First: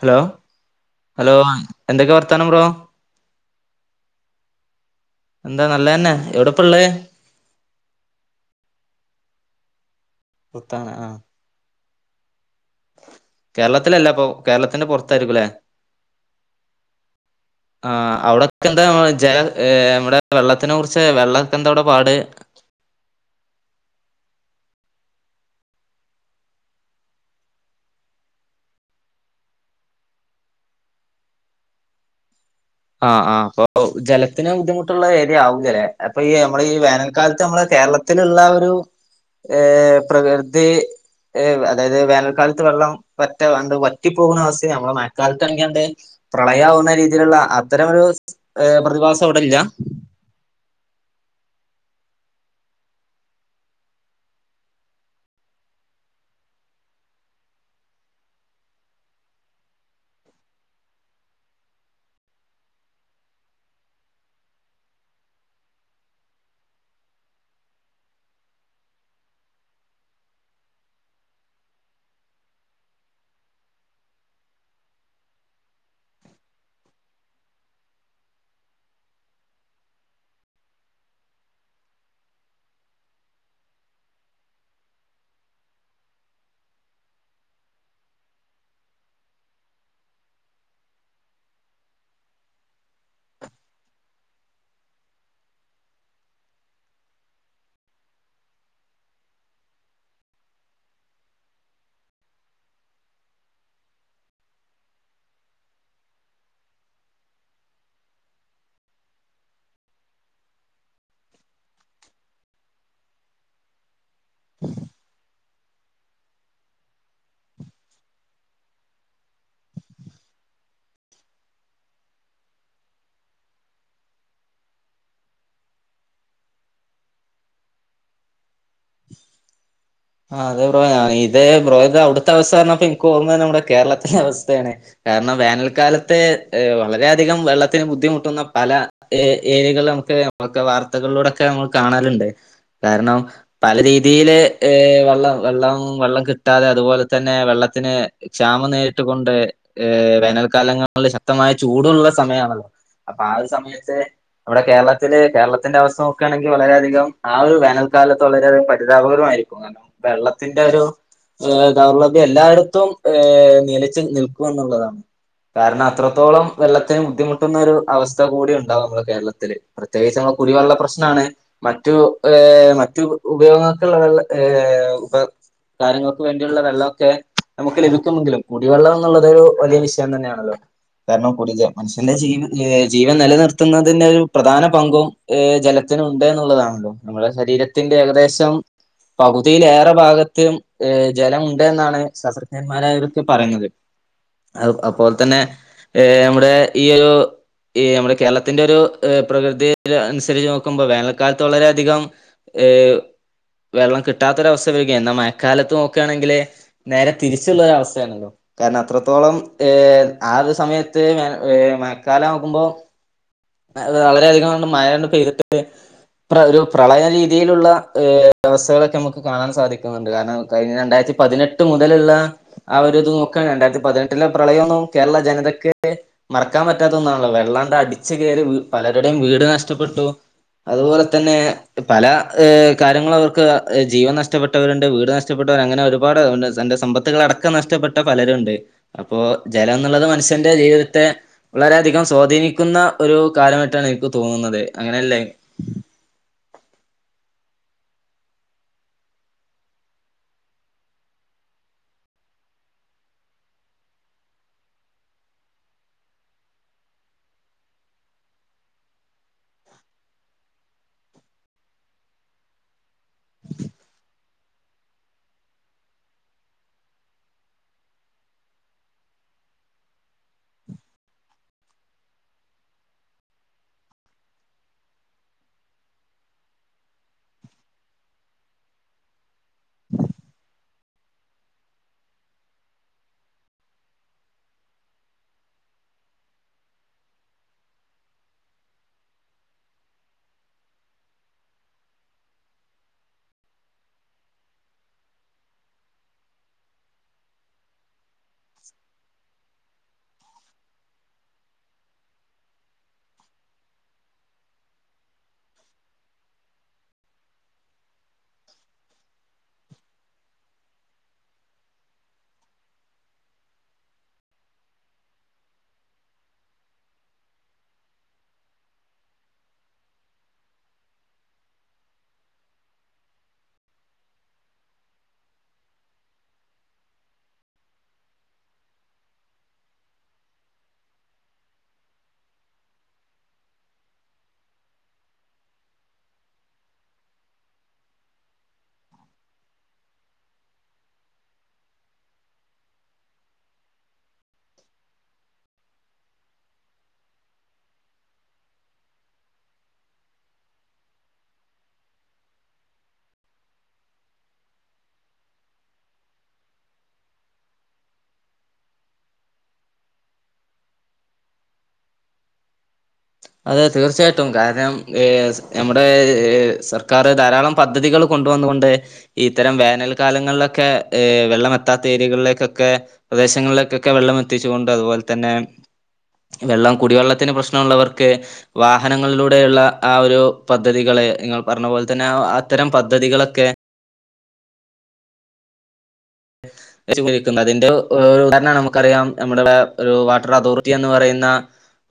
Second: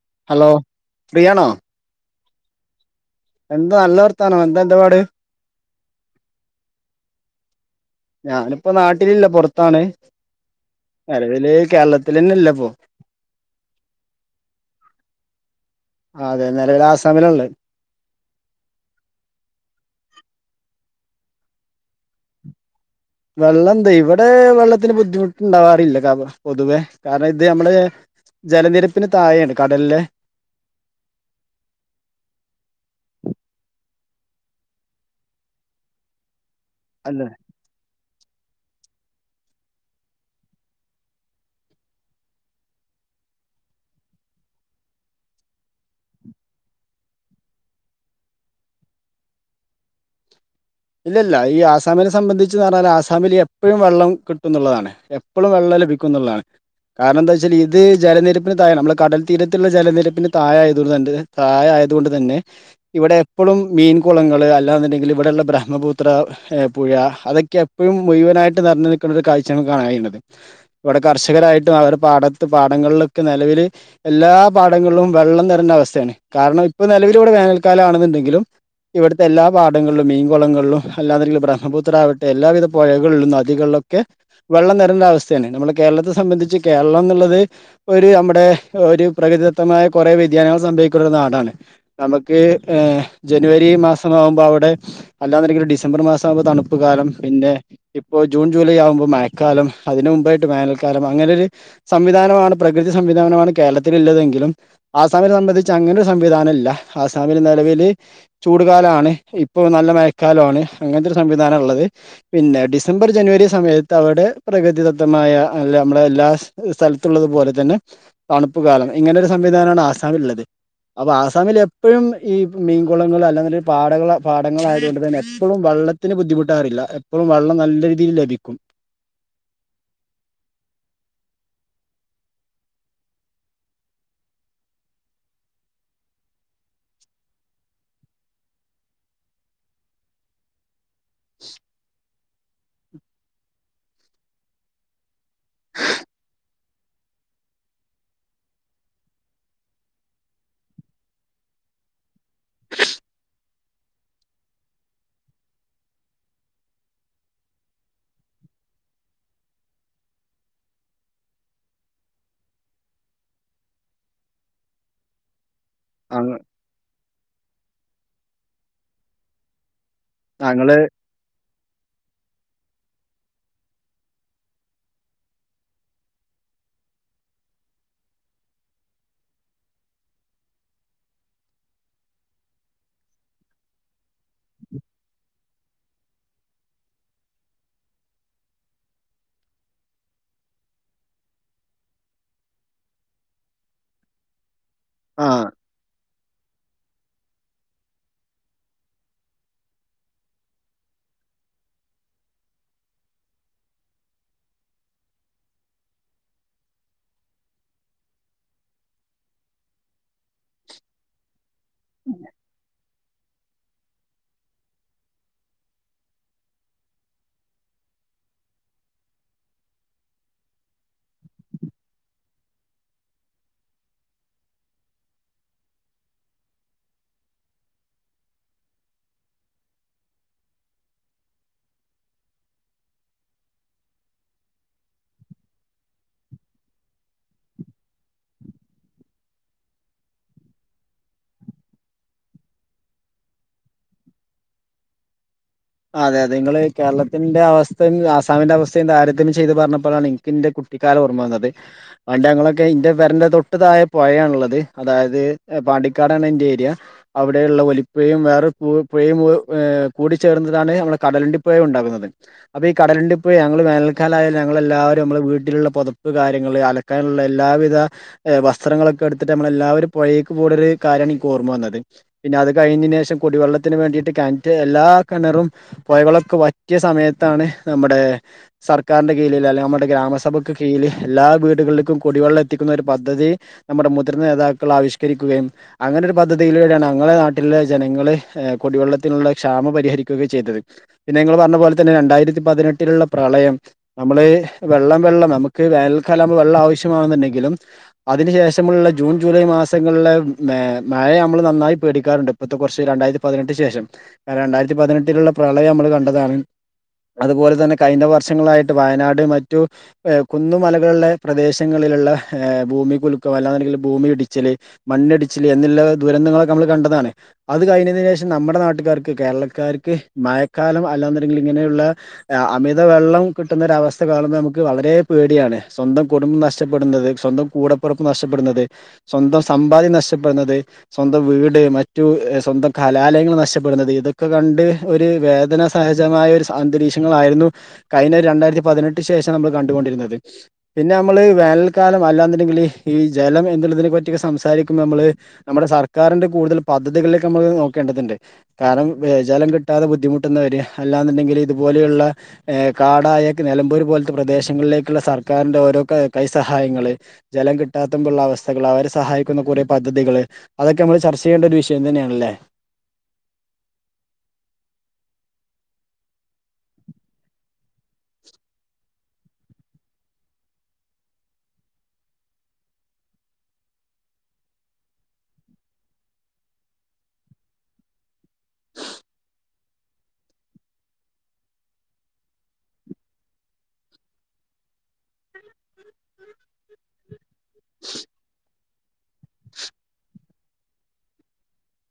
hello hello ഫ്രീയാണോ എന്തൊക്കെ എന്താണ് ബ്രോ എന്താ നല്ലവർത്താനോ എന്താ എന്ത് പാട് എന്താ നല്ലതന്നെ എവിടെപ്പ ഉള്ളേ ഞാനിപ്പോ നാട്ടിലില്ല പൊറത്താണ് പുറത്താണ് ആ നിലവിൽ കേരളത്തി ഇത് തന്നെ [unintelligible] കേരളത്തിലല്ല അപ്പൊ കേരളത്തിന്റെ പൊറത്തായരിക്കുല്ലേ അതെ നെലവില് ആസാമിലാള്ളെ ആ അവിടെക്കെ എന്താ ജല നമ്മടെ വെള്ളത്തിനെറി- പക്ഷേ വെള്ളക്കെ എന്തോടെ പാട് വെള്ളം ന്താ ഇവിടെ വെള്ളത്തിന് ബുദ്ധിമുട്ടുണ്ടാവാറില്ല ക പൊതുവെ കാരണം ഇതമ്മടെ ജലനിരപ്പിന് തായാണ് കടലിലെ ആ ആ പ്പൊ ജലത്തിന് ബുദ്ധിമുട്ടുള്ള ഏരിയ ആവുല്ലെ അപ്പൊയി നമ്മളി അല്ലെ വേനൽക്കാലത്ത് നമ്മെള് കേരള- ത്തിലുള്ള ഒരു ഏ പ്രകൃതി അതായത് വേനൽക്കാലത്ത് വെള്ളംവറ്റ വറ്റിപ്പോകുന്ന അവസ്ഥ നമ്മടെ മഴക്കാലത്താണെയാണ്ട് പ്രളയാവുന്ന രീതിലൊള്ള- ഇത്തരമൊരു ഏ പ്രതിഭാസം അവിടില്ല ഇല്ലല്ല ഈ ആസാമിനെ സംബന്ധിച്ചെന്നറഞ്ഞാ ആസാമില് എപ്പഴും വെള്ളം കിട്ടുന്നുള്ളാണ് എപ്പഴും വെള്ളം ലഭിക്കുന്നുള്ളാണ് കാരണേന്താച്ചാൽ ഇത് ജലനിരപ്പിന് തായാണ് നമ്മടെ കടൽ തീരത്തുള്ള ജലനിരപ്പിന് താഴെയാതണ്ട് തായെയായതൊണ്ട് തന്നെ ഇവിടെ എപ്പൊഴും മീൻകുളങ്ങള് അല്ലാെന്നുണ്ടെങ്കില് ഇവിടൊള്ളബ്ര- ബ്രഹ്മപുത്ര പുയ അതൊക്കെ എപ്പഴും മുയുവനായിട്ട് നെറഞ്ഞു നിൽക്കുന്ന ഒരു കാഴ്ചാണ്കാണൻഴിയണത് ഇവടെ കർഷകരായിട്ടും അവടെ പാടത്ത് പാടങ്ങളിലൊക്കെ നിലവില് എല്ലാ പാടങ്ങളിലും വെള്ളം നിറണ്ട അവസ്ഥയാണ് കാരണം ഇപ്പൊ നിലവിലിവിടെ വേനൽക്കാലം ആണെന്നുണ്ടെങ്കിലും ഇവിടുത്തെ എല്ലാ പാടങ്ങളിലും മെയ്ൻ- കുളങ്ങളിലും അല്ലാങ്കിൽ ബ്രഹ്മപുത്ര ആവട്ടെ എല്ലാവിധ പൊഴകളിലും നദികളിലൊക്കെ വെള്ളം നേരണ്ടവസ്ഥയാണ് നമ്മുടെ കേരളത്തെ സംബന്ധിച്ച് കേരളന്നുള്ളത് ഒരു നമ്മുടെ ഒരു പ്രകൃതിദത്തമായ കുറെ വ്യതിയാനങ്ങൾ സംഭവിക്കണ ഒരു നാടാണ് നമുക്ക് ഏഹ് ജനുവരി മാസമാവുമ്പോ അവിടെ അല്ലാെന്നരിക്ക ഡിസംബർ മാസാകുമ്പൊ തണുപ്പ് കാലം പിന്നെ ഇപ്പൊ ജൂൺ ജൂലൈ ആവുമ്പൊ മഴക്കാലം അതിന്മുമ്പായിട്ട് മവനൽക്കാലം അങ്ങനെ ഒരു സംവിധാനമാണ് പ്രകൃതി സംവിധാനമാണ് കേരളത്തിലുള്ളതെങ്കിലും ആസാമിനെ സംബന്ധിച്ച് അങ്ങനൊരു സംവിധാനം ഇല്ല ആസാമില് നെലവില് ചൂടുകാലാണ് ഇപ്പൊ നല്ല കാലാണ് അങ്ങനത്തെ ഒരു സംവിധാനുള്ളത് പിന്നെ ഡിസംബർ ജനുവരി സമയത്ത് അവിടെ പ്രകൃതിദത്തമായ അല്ല നമ്മടെ എല്ലാ സ്ഥലത്തുള്ളതു പോലെതന്നെ തണുപ്പ് കാലം ഇങ്ങനെ ഒരു സംവിധാനാണ് ആസാമിലിള്ളത് അപ്പ ആസാമിൽ എപ്പഴും ഈ മീൻകുളങ്ങൾ അല്ല പാട പാടങ്ങളായതൊണ്ട് ന്നെ എപ്പഴും വള്ളത്തിന് ബുദ്ധിമുട്ടാറില്ല എപ്പളും വെള്ളം നല്ല രീതിൽ ലഭിക്കും ആഹ് അതെ ബ്രോ ഞ ഇത് ബ്രോ ഇത് അവിടുത്തെ അവസ്ഥ പറഞ്ഞപ്പോ നിക്ക് ഓർമ്മന്നത് നമ്മുടെ കേരളത്തിലെ അവസ്ഥയാണ് കാരണം വേനൽക്കാലത്ത് വളരെയധികം വെള്ളത്തിന് ബുദ്ധിമുട്ടുന്ന പല ഏ ഏരിയകളിൽ മ്മക്ക് വ ത്തകളിലൂടൊക്കെ നമ്മ കാണല്ണ്ട് കാരണം പല രീതിയില് ഏഹ് വെള്ളം വെള്ളം വെള്ളം കിട്ടാതെ അതുപോലെ തന്നെ വെള്ളത്തിന് ക്ഷാമം നേരിട്ടുകൊണ്ട് വേനൽക്കാലങ്ങളിൽ ശക്തമായ ചൂടുള്ള സമയാണല്ലോ അപ്പൊ ആ ഒരു സമയത്ത് മ്മടെ കേരളത്തില് കേരളത്തിന്റെ അവസ്ഥ നോക്കാണെങ്കി വളരെയധികം ആ ഒരു വേനൽക്കാലത്ത് വളരെയധികം പരിതാപകരമാരിക്കും വെള്ളത്തിന്റെ ഒരു ദൗർലഭ്യം എല്ലായിടത്തും ഏഹ് നിലച്ച് നിൽക്കും എന്നുള്ളാണ് കാരണം അങ്ങ് അത്രത്തോളം വെള്ളത്തെയും ബുദ്ധിമുട്ടുന്ന ഒരു അവസ്ഥ കൂടി ഉണ്ടാവും നമ്മുടെ കേരളത്തില് പ്രത്യേകിച്ച് നമ്മ ഞങ്ങള് കുടിവെള്ളപ്രശ്നാണ് മറ്റു ഏഹ് മറ്റു ഉപയോഗങ്ങക്കുള്ള വെള്ളം ഏഹ് ഇപ്പ കാര്യങ്ങക്ക് വേണ്ടിയുള്ള വെള്ളവൊക്കെ നമുക്ക് ലഭിക്കുമെങ്കിലും കുടിവെള്ളം എന്നുള്ളത് ഒരു വലിയ വിഷയം തന്നെയാണല്ലോ കാരണം കുടി മനുഷ്യന്റെ ജീവ ജീവൻ നിലനിർത്തുന്നതിന് ഒരു പ്രധാന പങ്കും ഏ ജലത്തിനുണ്ട് എന്നുള്ളതാണല്ലോ നമ്മുടെ ശരീരത്തിന്റെ ഏകദേശം പകുതിലേറെ ഭാഗത്ത് ഏഹ് ജലമുണ്ട് എന്നാണ് ശാസ്ത്രജ്ഞന്മാരാക്കെ പറയുന്നത് അത് ആ അപോലെതന്നെ ഏഹ് അമ്മുടെ ഈ ഒരു ഈ മ്മടെ കേരളത്തിന്റൊരു പ്രകൃതി അനുസരിച്ച് നോക്കുമ്പൊ വേനൽക്കാലത്ത് വളരെയധികം ഏഹ് വെള്ളം കിട്ടാത്തൊരവസ്ഥ വരികെ എന്നാ മഴക്കാലത്ത് നോക്കാണെങ്കില് നേരെ തിരിച്ചുള്ളരൊവസ്ഥയാണ് കാരണം അത്രത്തോളം ഏഹ് ആ ഒരു സമയത്ത് ഏഹ് മഴക്കാലാവുമ്പൊ വളരെയധികം ണ്ട് മഴണ്ട് പെയ്തിട്ട് ഒരു പ്രളയ രീതിയിലുള്ള ഏഹ് വ്യവസ്ഥകളൊക്കെ നമുക്ക് കാണാൻ സാധിക്കുന്നുണ്ട് കാരണം കഴിഞ്ഞ രണ്ടായിരത്തി പതിനെട്ട് മുതലുള്ള ആ ഒരു ഇത് നോക്കുക രണ്ടായിരത്തിപതിനെട്ടിലെ പ്രളയൊന്നും കേരള ജനതയ്ക്ക് മറക്കാൻ പറ്റാത്തൊന്നാണല്ലോ വെള്ളാണ്ട് അടിച്ച് കേറി പലരുടെയും വീട് നഷ്ടപ്പെട്ടു അതുപോലെ തന്നെ പല കാര്യങ്ങൾ ക്ക് ജീവൻ നഷ്ടപ്പെട്ടവരുണ്ട് വീട് നഷ്ടപ്പെട്ടവർ അങ്ങനെ ഒരുപാട് എൻറെ സമ്പത്തുകളടക്കം നഷ്ടപ്പെട്ട പലരുംണ്ട് അപ്പോ ജലോന്നുള്ളത് മനുഷ്യന്റെ ജീവിതത്തെ വളരെധികം സ്വാധീനിക്കുന്ന ഒരു കാലമായിട്ടാണ് എനിക്ക് തോന്നുന്നത് അങ്ങനെയല്ലേ അതെ അതെ ഇങ്ങള് കേരളത്തിന്റെ അവസ്ഥയും ആസാമിന്റെ അവസ്ഥയും താരതമ്യം ചെയ്ത് പറഞ്ഞപ്പഴാണ് എനിക്കെന്റെ കുട്ടിക്കാലം ഓർമ്മന്നത് പണ്ടങ്ങളൊക്കെ ഇന്റെ പെരെന്റെ തൊട്ട്തായ പൊയയാള്ളത് അതായത് പാണ്ടിക്കാടാണ് എന്റെ ഏരിയ അവിടെയുള്ള ഒലിപ്പുയും വേറെ പൂ പുയയും കൂടി ചേർന്നിതാണ് നമ്മള് കടലുണ്ടി പുഴ ഉണ്ടാകുന്നത് അപ്പൊ ഈ കടലുണ്ടി പുഴ ഞങ്ങൾ വേനൽക്കാലായ ഞങ്ങളെല്ലാവരും നമ്മ വീട്ടിലുള്ള പൊതപ്പ് കാര്യങ്ങള് അലക്കാലാനിള്ള എല്ലാവിധ വസ്ത്രങ്ങളൊക്കെ എടുത്തിട്ട് നമ്മളെല്ലാവരും പുയേക്ക്കൂടല് കാരിണിനിക്ക് ഓർമ്മ വന്നത് പിന്നെ അത് കഴിഞ്ഞേനേഷം കുടിവെള്ളത്തിന് വേണ്ടിട്ട് കെൺറ്റ് എല്ലാ കിണറും പൊയകളൊക്കെ വറ്റിയ സമയത്താണ് നമ്മടെ സർക്കാരിന്റെ കീലിൽ അല്ലെങ്കിൽ നമ്മുടെ ഗ്രാമസഭക്ക് കീലിൽ എല്ലാ വീടുകലേക്കും കുടിവെള്ളം എത്തിക്കുന്ന ഒരു പദ്ധതി നമ്മുടെ മുതിർന്ന നേതാക്കൾ ആവിഷ്കരിക്കുകയും അങ്ങനെ ഒരു പദ്ധതിയിലൂടെയാണ് ഞങ്ങളെ നാട്ടിലെ ജനങ്ങള് കുടിവെള്ളത്തിനുള്ള ക്ഷാമ പരിഹരിക്ക ക്കുക്കെചെയ്തത് പിന്നെ ഇങ്ങള് പറഞ്ഞ പോലെ തന്നെ രണ്ടായിരത്തി പതിനെട്ടിലുള്ള പ്രളയം നമ്മള് വെള്ളം വെള്ളം നമുക്ക് വേൽക്കാലാമ്പൊ വെള്ളം ആവശ്യമാകുണ്ടെങ്കിലും അതിനു ശേഷമുള്ള ജൂൺ ജൂലൈ മാസങ്ങളിലെ മഴ നമ്മൾ നന്നായി പേടിക്കാറുണ്ട് ഇപ്പഴത്തെ കുറച്ച് രണ്ടായിരത്തി പതിനെട്ട് ശേഷം രണ്ടായിര പതിനെട്ടിലുള്ള പ്രളയം നമ്മൾ കണ്ടതാണ് അതുപോലെ തന്നെ കഴിഞ്ഞ വർഷങ്ങളായിട്ട് വയനാട് മറ്റു കുന്നുമലകളള്ള പ്രദേശങ്ങളിലള്ള ഏഹ് ഭൂമികുലുക്കം അല്ലാന്നുണ്ടെങ്കി ഭൂമി ഇടിച്ചില് മണ്ണിടിച്ചില് എന്നുള്ള ദുരന്തങ്ങളൊക്കെ നമ്മള് കണ്ടതാണ് അത് കഴിഞ്ഞതിനേഷം നമ്മുടെ നാട്ടുകാർക്ക് കേരള ക്കാർക്ക് മയക്കാലം അല്ലലന്നൊണ്ടങ്കിൽ ഇങ്ങനെയുള്ള അമിത വെള്ളം കിട്ടുന്ന ഒരവസ്ഥ കാണുമ്പം ഞമക്ക് വളരെ പേടിയാണ് സ്വന്തം കുടുംബം നഷ്ടപ്പെടുന്നത് സ്വന്തം കൂടപ്പെറപ്പ് നഷ്ടപ്പെടുന്നത് സ്വന്തം സമ്പാദ്യം നഷ്ടപ്പെടുന്നത് സ്വന്തം വീട് മറ്റു സ്വന്തം കലാലയങ്ങൾ നഷ്ടപ്പെടുന്നത് ഇതൊക്കെ ഒക്കെ കണ്ട് ഒരു വേദന സഹജമായ ഒരു അന്തരീക്ഷങ്ങളായിരുന്നു കയിഞ്ഞ രണ്ടായിരത്തി പതിനെട്ട് ശേഷം നമ്മൾ കണ്ടുകൊണ്ടിരുന്നത് പിന്നെ നമ്മള് വേനൽക്കാലം അല്ലാന്നൊണ്ടെങ്കില് ഈ ജലം എന്നുള്ളതിനെപറ്റിക്കെ സംസാരിക്കുമ്പോൾ നമ്മള് നമ്മുടെ സർക്കാരിന്റെ കൂടുതൽ പദ്ധതികളിലേക്കമ്മള് നോക്കേണ്ടതിണ്ട് കാരണം ജലം കിട്ടാതെ ബുദ്ധിമുട്ടുന്നവര് അല്ലാന്നുണ്ടെങ്കില് ഇതുപോലെയുള്ള ഏഹ് കാടായ നെലമ്പൂര് പോലത്തെ പ്രദേശങ്ങളിലേക്കുള്ള സർക്കാരിന്റെ ഓരോ കൈ സഹായങ്ങള് ജലം കിട്ടാത്തുമ്പുള്ള അവസ്ഥകള് അവരെ സഹായിക്കുന്ന കുറെ പദ്ധതികള് അതൊക്കെ മ്മള് ചർച്ചചെയ്യേണ്ട ഒരു വിഷയം തന്നെയാണല്ലേ അതെ തീർച്ചയായിട്ടും കാരണം ഏഹ് ഞമ്മടെ സർക്കാർ ധാരാളം പദ്ധതികൾ കൊണ്ടുവന്നുകൊണ്ട് ഇത്തരം വേനൽ കാലങ്ങളിലൊക്കെ ഏഹ് വെള്ളം എത്താത്ത ഏരിയകളിലേക്കെക്കെ പ്രദേശങ്ങളിലേക്കെക്കെ വെള്ളം എത്തിച്ചുകൊണ്ട് അതുപോലെ തന്നെ വെള്ളം കുടിവെള്ളത്തിന് പ്രശ്നൊള്ളവർ ഒക്കെ വാഹനങ്ങളിലൂടെയുള്ള ആ ഒരു പദ്ധതികളെ നിങ്ങൾ പറഞ്ഞ പോലെ തന്നെ അത്തരം പദ്ധതികളൊക്കെ അതിന്റെ ഉദാരണമാണ് നമുക്ക് നമുക്കറിയാം നമ്മുടെ ഒരു വാട്ടർ അതോറിറ്റി എന്ന് പറയുന്ന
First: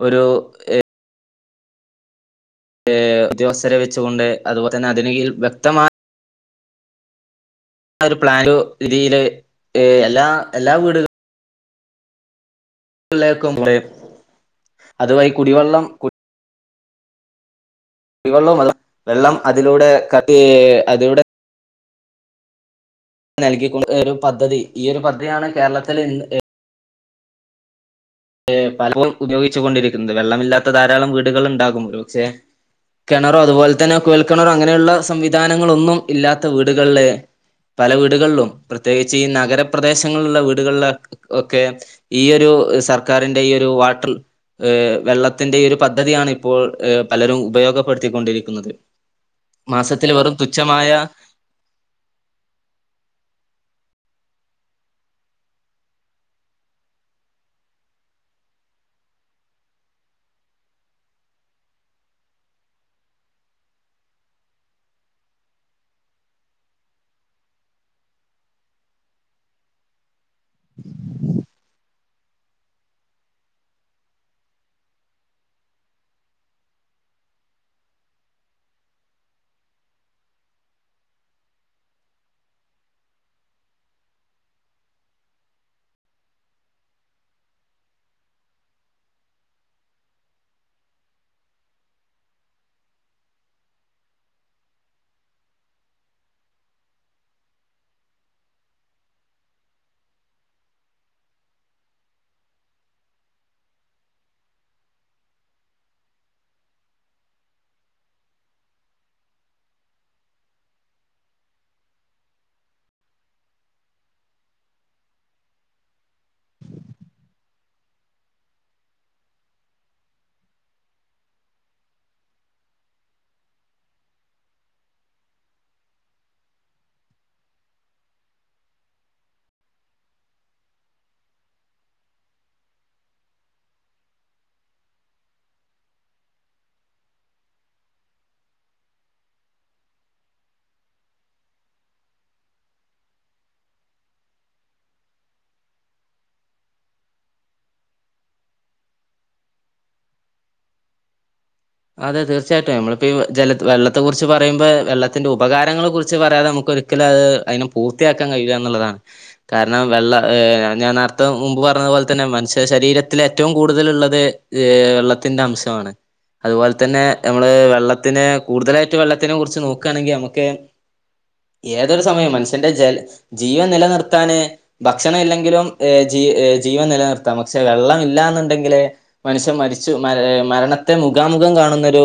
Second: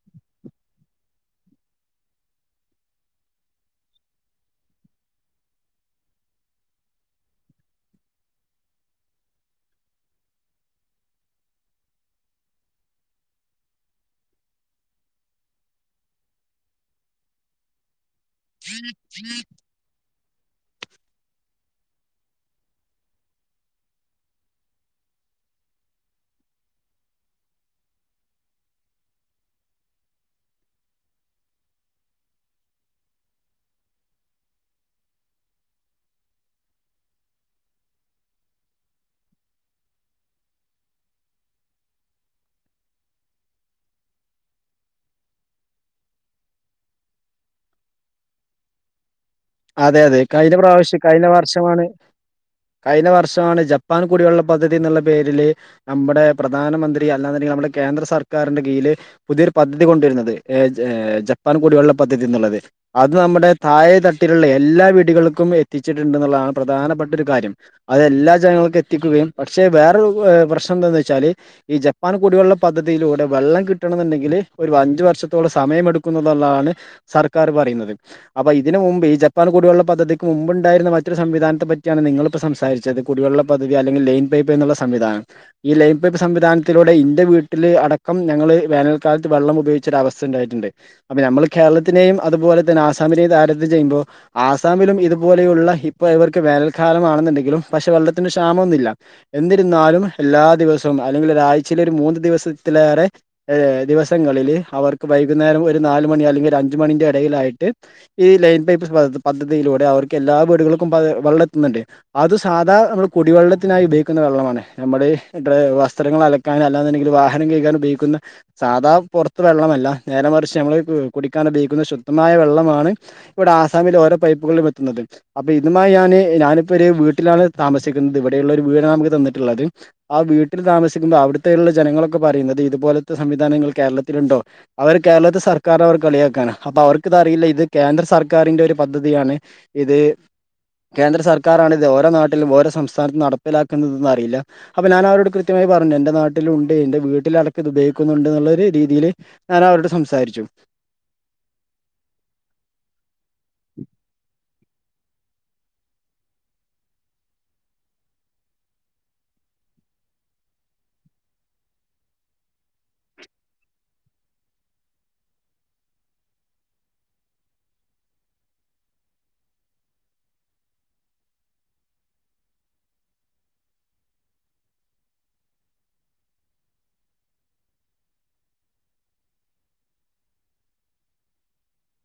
ഒരു ഉദ്യോഗസ്ഥരെ വെച്ചുകൊണ്ട് അതുപോലെ തന്നെ അതിന് വ്യക്തമായ ആ ഒരു പ്ലാന് രീതിയില് എല്ലാ എല്ലാ വീടുകളും ള്ളക്കും കുറ അതുവഴി കുടിവെള്ളം കു കുടി വെള്ളം വെള്ളം അതിലൂടെ ക അതിലൂടെ നൽക്കി കൊണ്ട് ഒരു പദ്ധതി ഈ ഒരു പദ്ധതിയാണ് കേരളത്തില് പലപ്പോഴും ഉപയോഗിച്ച കൊണ്ടിരിക്കുന്നത് വെള്ളമില്ലാത്ത ധാരാളം വീടുകളൾ ഉണ്ടാകും ഒരു പക്ഷെ കിണറോ അതുപോലെ തന്നെ കുഴൽ കിണറോ അങ്ങനെയുള്ള സംവിധാനങ്ങളൊന്നും ഇല്ലാത്ത വീടുകളില് പല വീടുകളിലും പ്രത്യേകിച്ച് ഈ നഗരപ്രദേശങ്ങളിലുള്ള വീടുകളില ഒക്കെ ഈ ഒരു സ സർക്കാരിന്റെഈ ഒരു വാട്ടർ വെള്ളത്തിന്റെ ഒരു പദ്ധതിയാണ് ഇപ്പോൾ പലരും ഉപയോഗപ്പെടുത്തിക്കൊണ്ടിരിക്കുന്നത് അതെ മാസത്തിൽ അതെ വെറും കഴിഞ്ഞ തുച്ഛമായ പ്രാവശ്യം കഴിഞ്ഞ വർഷമാണ് കഴിഞ്ഞ വർഷമാണ് ജപ്പാൻ കുടിവെള്ള പദ്ധതി എന്നുള്ള പേരില് നമ്മുടെ പ്രധാനമന്ത്രി അല്ലാണ്ടെങ്ക നമ്മുടെ കേന്ദ്ര സർക്കാരിന്റെ കീഴില് പുതിയൊരു പദ്ധതി കൊണ്ടുവരുന്നത് ജപ്പാൻ കുടിവെള്ള പദ്ധതി എന്നുള്ളത് അത് നമ്മുടെ താഴെ ത വട്ടിലുള്ള എല്ലാ വീടുകൾക്കും എത്തിച്ചിട്ടുണ്ട്ന്നുള്ളതാണ് പ്രധാനപ്പെട്ട ഒരു കാര്യം അത് എല്ലാ ജനങ്ങൾക്കും എത്തിക്കുകയും പക്ഷേ വേറൊരു പ്രശ്നം എന്താന്ന് വെച്ചാല് ഈ ജപ്പാൻ കുടിവെള്ള പദ്ധതിയിലൂടെ വെള്ളം കിട്ടണം എന്നുണ്ടെങ്കിൽ ഒരു അഞ്ചു വർഷത്തോള സമയമെടുക്കുന്നതുള്ളതാണ് സർക്കാർ പറയുന്നത് അപ്പൊ ഇതിന് മുമ്പ് ജപ്പാൻ കുടിവെള്ള പദ്ധതിക്ക് മുമ്പ്ണ്ടായിരുന്ന മറ്റൊരു സംവിധാനത്തെ പറ്റിയാണ് നിങ്ങളിപ്പോൾ സംസാരിച്ചത് കുടിവെള്ള പദ്ധതി അല്ലെങ്കിൽ ലൈൻ പൈപ്പ് എന്നുള്ള സംവിധാനം ഈ ലൈൻ പൈപ്പ് സംവിധാനത്തിലൂടെ ഇന്ത്യ വീട്ടിൽ അടക്കം ഞങ്ങൾ വേനൽക്കാലത്ത് വെള്ളം ഉപയോഗിച്ചൊ ഒരു അവസ്ഥ ഉണ്ടായിട്ടുണ്ട് അപ്പൾ നമ്മൾ കേരളത്തിനെയും അതുപോലെ തന്നെ ആസാമിനെയും താരത്യം ചെയ്യുമ്പോ ആസാമിലും ഇതുപോലെയുള്ള ഇപ്പൊ ഇവർക്ക് വേനൽക്കാലംമാണെന്നുണ്ടെങ്കിലും പക്ഷെ വെള്ളത്തിന് ക്ഷാമൊന്നുമില്ല എന്നിരുന്നാലും എല്ലാ ദിവസവും അല്ലെങ്കിൽ ഒരാഴ്ചൽ ഒരു മൂന്ന് ദിവസത്തിലേറെ ഏ ദിവസങ്ങളില് അവർക്ക് വൈകുന്നേരം ഒരു നാല മണി അല്ലെങ്കിൽ ഒരു അഞ്ച മണിന്റെ ഇടയിലായിട്ട് ഈ ലൈൻ പൈപ്പ് പ പദ്ധതിയിലൂടെ അവർക്ക് എല്ലാ വീടുകൾക്കും വെള്ളം എത്തുന്നുണ്ട് അത് സാധാ നമ്മള് കുടിവെള്ളത്തിനായി ഉപയോഗിക്കുന്ന വെള്ളമാണ് നമ്മുടെ ഇ വസ്ത്രങ്ങൾ അലക്കാൻ അല്ലാണ്ടെങ്കിൽ വാഹനം കഴിക്കാൻ ഉപയോഗിക്കുന്ന സാധാ പുറത്ത് വെള്ളമല്ല നേര മറിച്ച് നമ്മള് കുടിക്കാൻ ഉപയോഗിക്കുന്ന ശുദ്ധമായ വെള്ളമാണ് ഇവിടെ ആസാമിൽ ഓരോ പൈപ്പുകളിലും എത്തുന്നത് അപ്പൊ ഇതുമായി ഞാാന് ഞാനിപ്പോ ഒരു വീട്ടിലാണ് താമസിക്കുന്നത് ഇവിടെയുള്ള ഒരു വീടാണ് നമുക്ക് തന്നിട്ടുള്ളത് ആ വീട്ടിൽ താമസിക്കുമ്പോൾ അവിടുത്തെുള്ള ജനങ്ങളൊക്കെ പറയുന്നത് ഇതുപോലത്തെ സംവിധാനങ്ങൾ കേരളത്തില ഉണ്ടോ അവർ കേരളത്തെ സർക്കാരിന അവർ കളിയാക്കാണ് അപ്പൊ അവർക്കിതറിയില്ല ഇത് കേന്ദ്ര സർ സർക്കാരിൻറെ ഒരു പദ്ധതിയാണ് ഇത് കേന്ദ്ര സർക്കാാരാണ് ഇത് ഓരോ നാട്ടിലും ഓരോ സംസ്ഥാനത്തും നടപ്പിലാക്കുന്നത്ന്ന് അറിയില്ല അപ്പൊ ഞാൻ അവരോട് കൃത്യമായി പറഞ്ഞു എൻറെ നാട്ടില ഉണ്ട് എൻറെ വീട്ടിലടക്ക ഇത് ഉപയോഗിക്കുന്നുണ്ട് എന്നുള്ളരു രീതിൽ ഞാൻ അവരോട് സംസാരിച്ചു അതെ തീർച്ചയായിട്ടും നഞമ്മളിപ്പോ ജല വെള്ളത്തെ കുറിച്ച് പറയുമ്പോ വെള്ളത്തിന്റെ ഉപകാരങ്ങളെ കുറിച്ച് പറയാതെ നമുക്കരിക്കലും അത് അതിനെ പൂർത്തിയാക്കാൻ കഴിയ എന്നുള്ളതാണ് കാരണം വെള്ള ർ ഞാൻ നേരത്തെ മുമ്പ് പറഞ്ഞതു പോലെ തന്നെ മനുഷ്യ ശരീരത്തിലൽ ഏറ്റവും കൂടുതൽ ഉള്ളത് ഏർ വെള്ളത്തിറെ അംശമാണ് അതുപോലെ തന്നെ നമ്മള് വെള്ളത്തിന് കൂടുതലായിട്ട് വെള്ളത്തിനെ കുറിച്ച് നോക്കുകയാണെങ്കിൽ നമുക്ക് ഏതൊരു സമയവും മനുഷ്യന്റെ ജ ജീവൻ നിലനിർത്താന് ഭക്ഷണം ഇല്ലെങ്കിലും ജീ ജീവൻ നിലനിർത്താം പക്ഷെ വെള്ളം ഇല്ല എന്നുണ്ടെങ്കില് മനുഷ്യൻ മരിച്ചു മരണത്തെ മുഖാമുഖം കാണുന്നൊരു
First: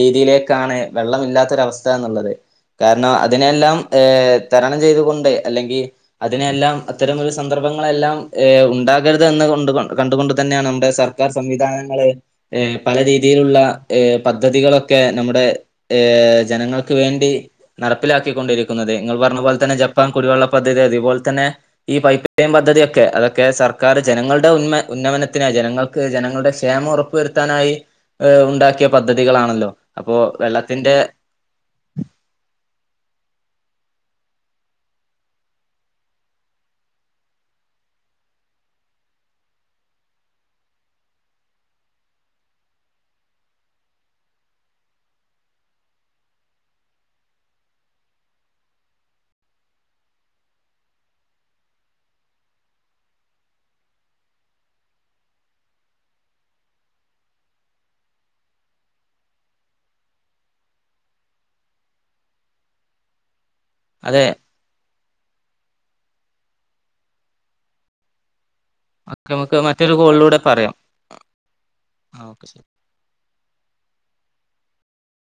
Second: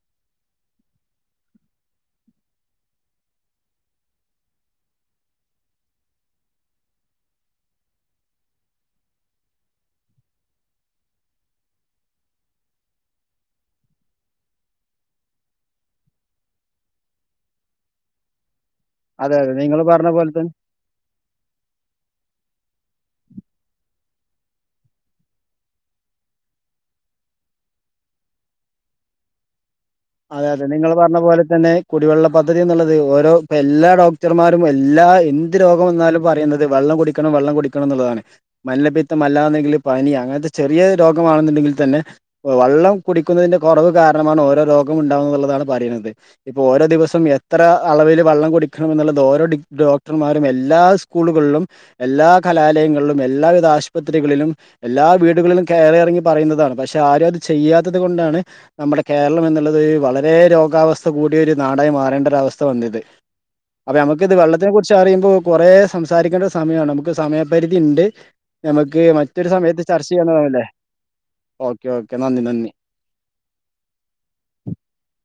രീതിയിലേക്കാണ് വെള്ളം ഇല്ലാത്തൊരവസ്ഥ എന്നുള്ളത് കാരണം അതിനെല്ലാം തരണം ചെയ്തുകൊണ്ട് അല്ലെങ്കിൽ അതിനെല്ലാം അത്തരമൊരു സന്ദർഭങ്ങളെല്ലാം ഉണ്ടാകരുത് എന്ന് കൊണ്ട കണ്ടുകൊണ്ട് തന്നെയാണ് നമ്മുടെ സർക്കാർ സംവിധാനങ്ങൾ പല രീതി രീതിയിലുള്ളഹ പദ്ധതികളൊക്കെ നമ്മുടെ ജനങ്ങൾക്ക് വേണ്ടി നടപ്പിലാക്കിക്കൊണ്ടിരി കുന്നത് നിങ്ങൾ അതെ പറഞ്ഞ അതെ പോലെന്നെ നിങ്ങൾ ജപ്പാൻ പറഞ്ഞ പോലെ തന്നെ കുടിവെള്ള പദ്ധതി അതുപോലെ തന്നെ ഈ പൈപ്പ ഇയും പദ്ധതിയൊക്കെ അതൊക്കെ സർക്കാർ ജനങ്ങളുടെ ഉമ ഉന്നമനത്തിനായി ജനങ്ങൾക്ക് ജനങ്ങളുടെ ക്ഷേമം ഉറപ്പ വരുത്താനായി ഏഹ ഉണ്ടാക്കിയ പദ്ധതികളാണല്ലോ അതെ അതെ നിങ്ങൾ വെള്ളത്തിന്റെ പറഞ്ഞ പോലെ തന്നെ കുടിവെള്ള പദ്ധതി എന് ഓരോ ഇ എല്ലാ ഡോക്ടർമാരും എല്ലാ എന്ത് രോഗം വ എന്നാലും പറയുന്നത് വെള്ളം കുടിക്കണം വെള്ളം കുടിക്കണം എന്നുള്ളതാണ് മല്ലപ്പിത്തം അല്ലന്നെങ്കിൽ പനി അങ്ങനത്തെ ചെറിയ രോഗമാണെന്നുണ്ടെങ്കിൽ തന്നെ വെള്ളം കുടിക്കുന്നതിന്റെ കുറവ് കാരണമാണ് ഓരോ രോ ണ്ടാവുള്ളതാണ് പറയുന്നത് ഇപ്പോ ഓരോ ദിവസം എത്ര അളവിൽ വെള്ളം കുടിക്കണം എന്നുള്ളത് ഓരോ ഡോക്ടർമാരും എല്ലാ സ്കൂളുകളിലും എല്ലാ കലാലയങ്ങളിലും എല്ലാവിധ ആശുപത്രികളിലും എല്ലാ വീടുകളിലും കയറി ഇറങ്ങി പറയുന്നതാണ് പക്ഷെ ആരും അത് ചെയ്യാത്തത് കൊണ്ടാണ് നമ്മുടെ കേരളം എന്ന ത് വളരെ രോഗാവസ്ഥ കൂട ഒരു നാടായി മാറേണ്ട ഒരവസ്ഥ വന്നിത് അപ്പ നുക്ക് അതെ ഇത് വെള്ളത്തിനെ കുറിച്ച് പ അറിയുമ്പോ കൊറേ സംസാരിക്കേണ്ട സമയമാണ് നമുക്ക് സമയപരിധി ഇണ്ട് ഞമക്ക് ഒക്കെ മറ്റൊരു നമുക്ക് സമയത്ത് ചർച്ച കോളിലൂടെ ചെയ്യാൻല്ലേ പറയാം ഓക്കെ ഓക്കെ നന്ദി നന്ദി [inaudible]